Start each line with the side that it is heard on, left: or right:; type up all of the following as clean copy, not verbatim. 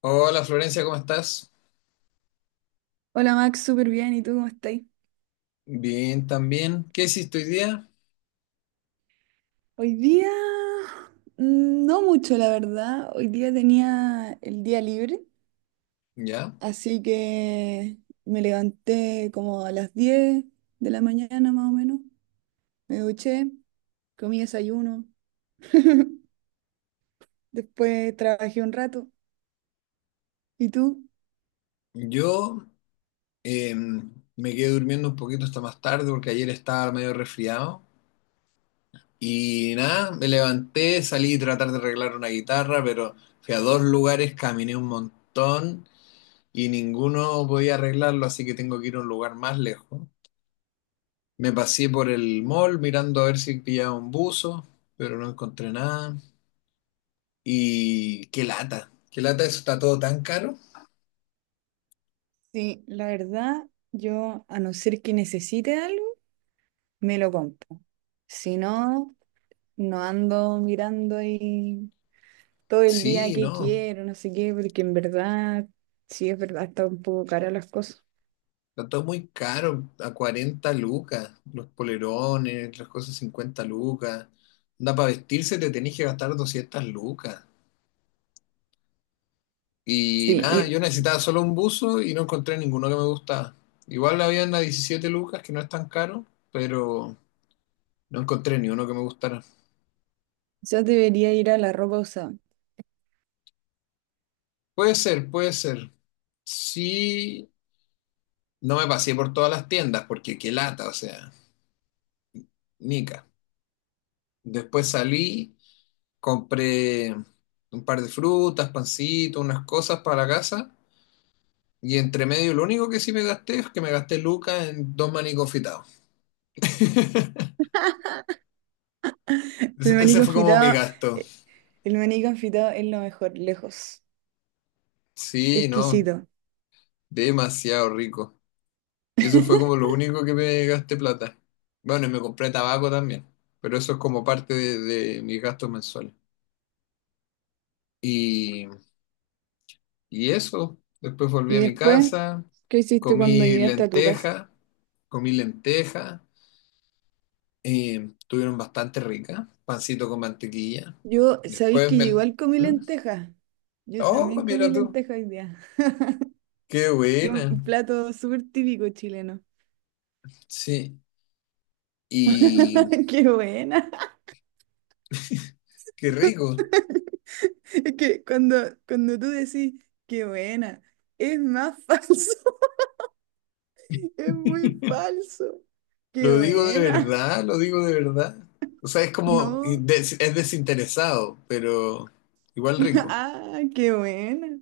left: Hola Florencia, ¿cómo estás?
right: Hola Max, súper bien. ¿Y tú cómo estás?
left: Bien, también. ¿Qué hiciste hoy día?
right: Hoy día, no mucho, la verdad. Hoy día tenía el día libre,
left: Ya.
right: así que me levanté como a las 10 de la mañana más o menos. Me duché, comí desayuno, después trabajé un rato. ¿Y tú?
left: Yo me quedé durmiendo un poquito hasta más tarde porque ayer estaba medio resfriado. Y nada, me levanté, salí a tratar de arreglar una guitarra, pero fui a dos lugares, caminé un montón y ninguno podía arreglarlo, así que tengo que ir a un lugar más lejos. Me pasé por el mall mirando a ver si pillaba un buzo, pero no encontré nada. Y qué lata, eso está todo tan caro.
right: Sí, la verdad, yo a no ser que necesite algo, me lo compro. Si no, no ando mirando ahí todo el día
left: Sí,
right: que
left: no,
right: quiero, no sé qué, porque en verdad, sí es verdad, está un poco cara las cosas.
left: está todo muy caro, a 40 lucas, los polerones, las cosas 50 lucas. Da para vestirse te tenés que gastar 200 lucas. Y
right: Sí,
left: nada,
right: y
left: yo necesitaba solo un buzo y no encontré ninguno que me gustaba. Igual habían a 17 lucas, que no es tan caro, pero no encontré ni uno que me gustara.
right: yo debería ir a la ropa usada.
left: Puede ser, puede ser. Sí, no me pasé por todas las tiendas, porque qué lata, o sea, nica. Después salí. Compré un par de frutas, pancito, unas cosas para la casa. Y entre medio, lo único que sí me gasté es que me gasté lucas en dos maní confitados. Ese
right: El maní
left: ese fue como mi
right: confitado,
left: gasto.
right: eh, el maní confitado es lo mejor, lejos,
left: Sí, no,
right: exquisito.
left: demasiado rico. Y eso fue como lo único que me gasté plata. Bueno, y me compré tabaco también, pero eso es como parte de mis gastos mensuales. Y, y eso, después volví
right: Y
left: a mi
right: después,
left: casa,
right: ¿qué hiciste cuando
left: comí
right: llegaste a tu casa?
left: lenteja, comí lenteja, eh, tuvieron bastante rica, pancito con mantequilla.
right: Yo, ¿sabéis
left: Después
right: que yo
left: me...
right: igual comí
left: ¿Mm?
right: lentejas? Yo
left: Oh,
right: también comí
left: mira tú,
right: lentejas hoy día,
left: qué
right: que es
left: buena.
right: un plato súper típico chileno.
left: Sí, y
right: ¡Qué buena!
left: qué rico.
right: Es que cuando tú decís, qué buena, es más falso, es muy falso. Qué
left: Lo digo de
right: buena,
left: verdad, lo digo de verdad. O sea, es como,
right: no,
left: es desinteresado, pero igual rico.
right: ah, qué buena.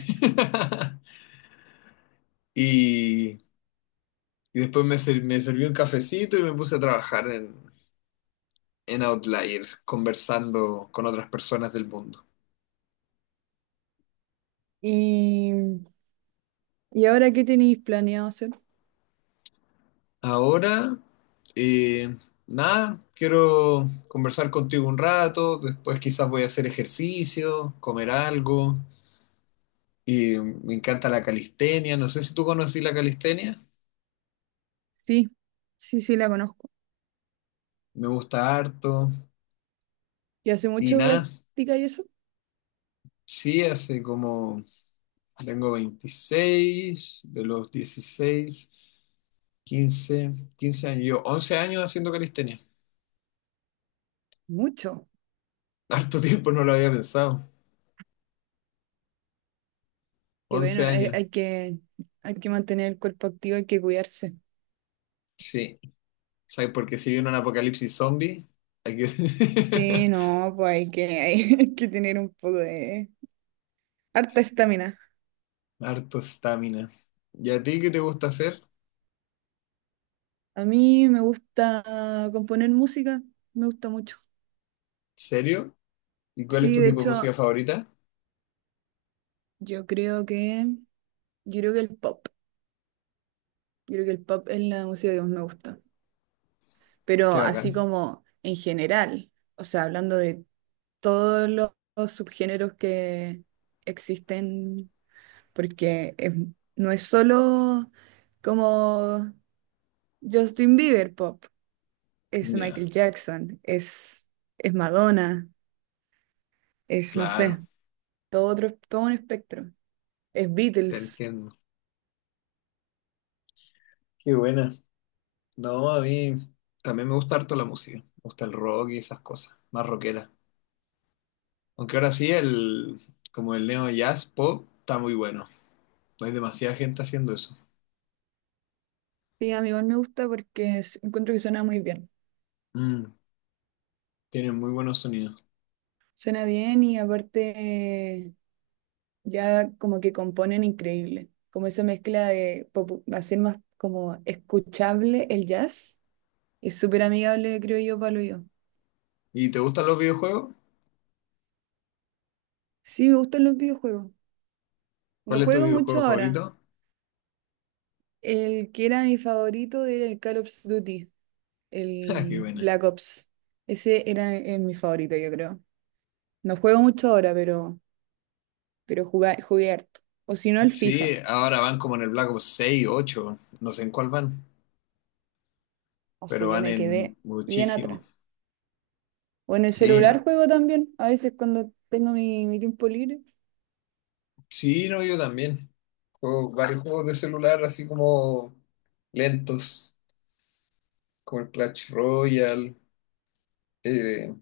left: Y, y después me sirvió un cafecito y me puse a trabajar en Outlier, conversando con otras personas del mundo.
right: ¿Y, y ahora qué tenéis planeado hacer?
left: Ahora, eh, nada, quiero conversar contigo un rato, después quizás voy a hacer ejercicio, comer algo, y me encanta la calistenia, no sé si tú conocí la calistenia,
right: Sí, sí, sí, la conozco.
left: me gusta harto,
right: ¿Y hace
left: y
right: mucho
left: nada,
right: práctica y eso?
left: sí, hace como, tengo 26 de los 16 quince años, yo 11 años haciendo calistenia,
right: Mucho.
left: harto tiempo no lo había pensado,
right: Que bueno,
left: 11
right: hay,
left: años,
right: hay que mantener el cuerpo activo, hay que cuidarse.
left: sí. ¿Sabes? Porque si viene un apocalipsis zombie, hay que...
right: Sí, no, pues hay que, hay que tener un poco de harta estamina.
left: Harto estamina. ¿Y a ti qué te gusta hacer?
right: A mí me gusta componer música, me gusta mucho.
left: ¿Serio? ¿Y cuál es
right: Sí,
left: tu
right: de
left: tipo de música
right: hecho,
left: favorita?
right: yo creo que, yo creo que el pop, yo creo que el pop es la música que más me gusta. Pero
left: Qué
right: así
left: bacán.
right: como en general, o sea, hablando de todos los subgéneros que existen, porque no es solo como Justin Bieber pop, es
left: Ya,
right: Michael Jackson, es Madonna, es, no
left: claro,
right: sé, todo un espectro. Es
left: te
right: Beatles.
left: entiendo. Qué buena. No, a mí también me gusta harto la música. Me gusta el rock y esas cosas, más rockera. Aunque ahora sí, el, como el neo jazz pop está muy bueno. No hay demasiada gente haciendo eso.
right: Sí, a mí igual me gusta porque encuentro que suena muy bien.
left: Mm, tienen muy buenos sonidos.
right: Suena bien y aparte ya como que componen increíble. Como esa mezcla de hacer más como escuchable el jazz es súper amigable, creo yo, para lo yo.
left: ¿Y te gustan los videojuegos?
right: Sí, me gustan los videojuegos. No
left: ¿Cuál es tu
right: juego mucho
left: videojuego
right: ahora.
left: favorito?
right: El que era mi favorito era el Call of Duty,
left: Ah, qué
right: el
left: buena.
right: Black Ops. Ese era mi favorito, yo creo. No juego mucho ahora, pero jugué harto. O si no, el
left: Sí,
right: FIFA.
left: ahora van como en el Black Ops 6, 8, no sé en cuál van,
right: O sea,
left: pero
right: yo
left: van
right: me
left: en
right: quedé bien
left: muchísimo.
right: atrás. O en el
left: Sí,
right: celular
left: no,
right: juego también, a veces cuando tengo mi tiempo libre.
left: sí, no, yo también. Juego varios juegos de celular así como lentos, como el Clash Royale, eh,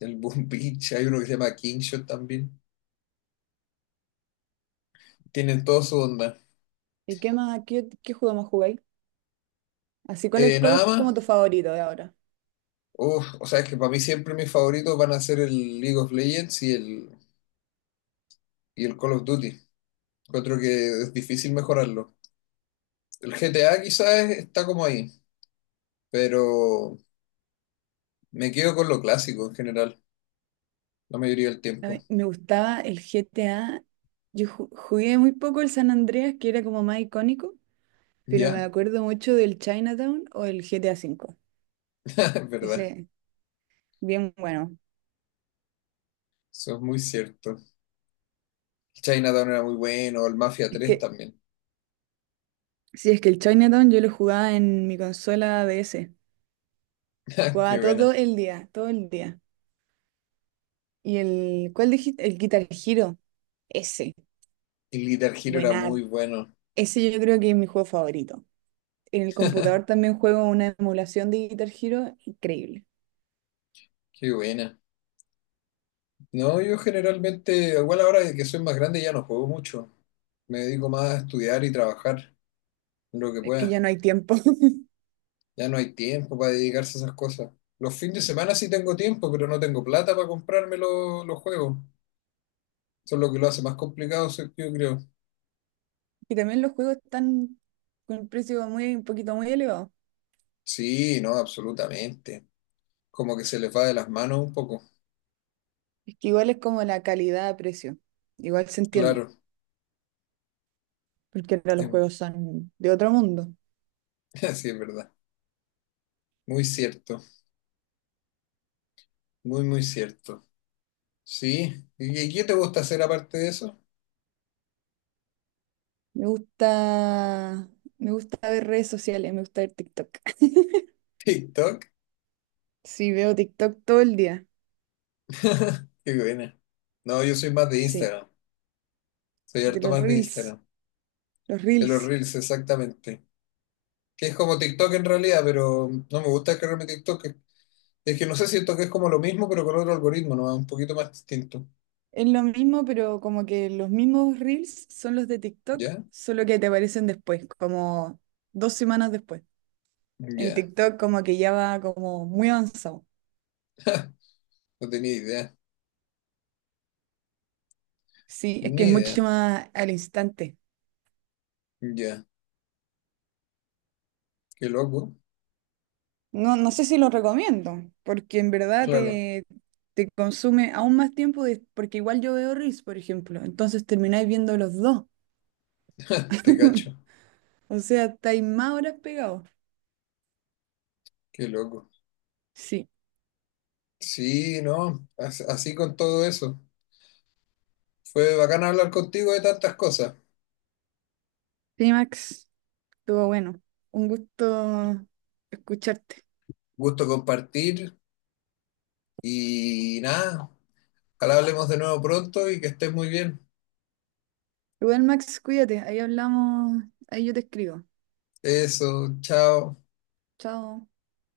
left: el Boom Beach, hay uno que se llama Kingshot también. Tienen toda su onda.
right: ¿Y qué más, qué juego más jugáis? Así, ¿cuál es
left: Nada más,
right: como tu favorito de ahora?
left: uf, o sea, es que para mí siempre mis favoritos van a ser el League of Legends y el Call of Duty. Encuentro que es difícil mejorarlo. El GTA quizás está como ahí, pero me quedo con lo clásico en general, la mayoría del
right: A
left: tiempo.
right: mí me gustaba el GTA. Yo jugué muy poco el San Andreas, que era como más icónico, pero me
left: ¿Ya?
right: acuerdo mucho del Chinatown o el GTA V.
left: Es verdad,
right: Ese, bien bueno.
left: eso es muy cierto. El Chinatown era muy bueno, el Mafia
right: Es
left: tres
right: que,
left: también.
right: sí, es que el Chinatown yo lo jugaba en mi consola DS.
left: Qué
right: Jugaba todo
left: buena.
right: el día, todo el día. ¿Y el, cuál dijiste? El Guitar Hero. Ese,
left: El Guitar Hero era
right: buenard.
left: muy bueno.
right: Ese yo creo que es mi juego favorito. En el computador también juego una emulación de Guitar Hero, increíble.
left: Qué buena. No, yo generalmente, igual ahora que soy más grande ya no juego mucho. Me dedico más a estudiar y trabajar lo que
right: Es que
left: pueda.
right: ya no hay tiempo.
left: Ya no hay tiempo para dedicarse a esas cosas. Los fines de semana sí tengo tiempo, pero no tengo plata para comprarme los juegos. Eso es lo que lo hace más complicado, sí, yo creo.
right: Y también los juegos están con un precio muy, un poquito muy elevado.
left: Sí, no, absolutamente. Como que se les va de las manos un poco.
right: Es que igual es como la calidad a precio. Igual se entiende,
left: Claro,
right: porque ahora los
left: em,
right: juegos son de otro mundo.
left: sí, es verdad. Muy cierto, muy, muy cierto. Sí, ¿y qué te gusta hacer aparte de eso?
right: Me gusta, me gusta ver redes sociales, me gusta ver TikTok.
left: TikTok.
right: Sí, veo TikTok todo el día.
left: Qué buena. No, yo soy más de
right: Sí,
left: Instagram. Soy
right: de
left: harto
right: los
left: más de
right: reels.
left: Instagram.
right: Los
left: De los
right: reels.
left: Reels, exactamente. Que es como TikTok en realidad, pero no me gusta cargarme TikTok. Es que no sé, siento que es como lo mismo, pero con otro algoritmo, ¿no? Un poquito más distinto.
right: Es lo mismo, pero como que los mismos reels son los de TikTok,
left: ¿Ya?
right: solo que te aparecen después, como dos semanas después. En
left: Ya.
right: TikTok como que ya va como muy avanzado.
left: No tenía idea.
right: Sí, es que
left: Ni
right: es mucho
left: idea.
right: más al instante.
left: Ya. Qué loco.
right: No, no sé si lo recomiendo, porque en verdad
left: Claro.
right: te, te consume aún más tiempo, de- porque igual yo veo reels, por ejemplo, entonces termináis viendo los dos.
left: Te cacho.
right: O sea, estáis más horas pegados.
left: Qué loco.
right: Sí.
left: Sí, no. Así con todo eso. Fue bacán hablar contigo de tantas cosas.
right: Sí, Max, estuvo bueno. Un gusto escucharte.
left: Gusto compartir. Y nada. Ojalá hablemos de nuevo pronto y que estés muy bien.
right: Igual, Max, cuídate. Ahí hablamos, ahí yo te escribo.
left: Eso. Chao.
right: Chao.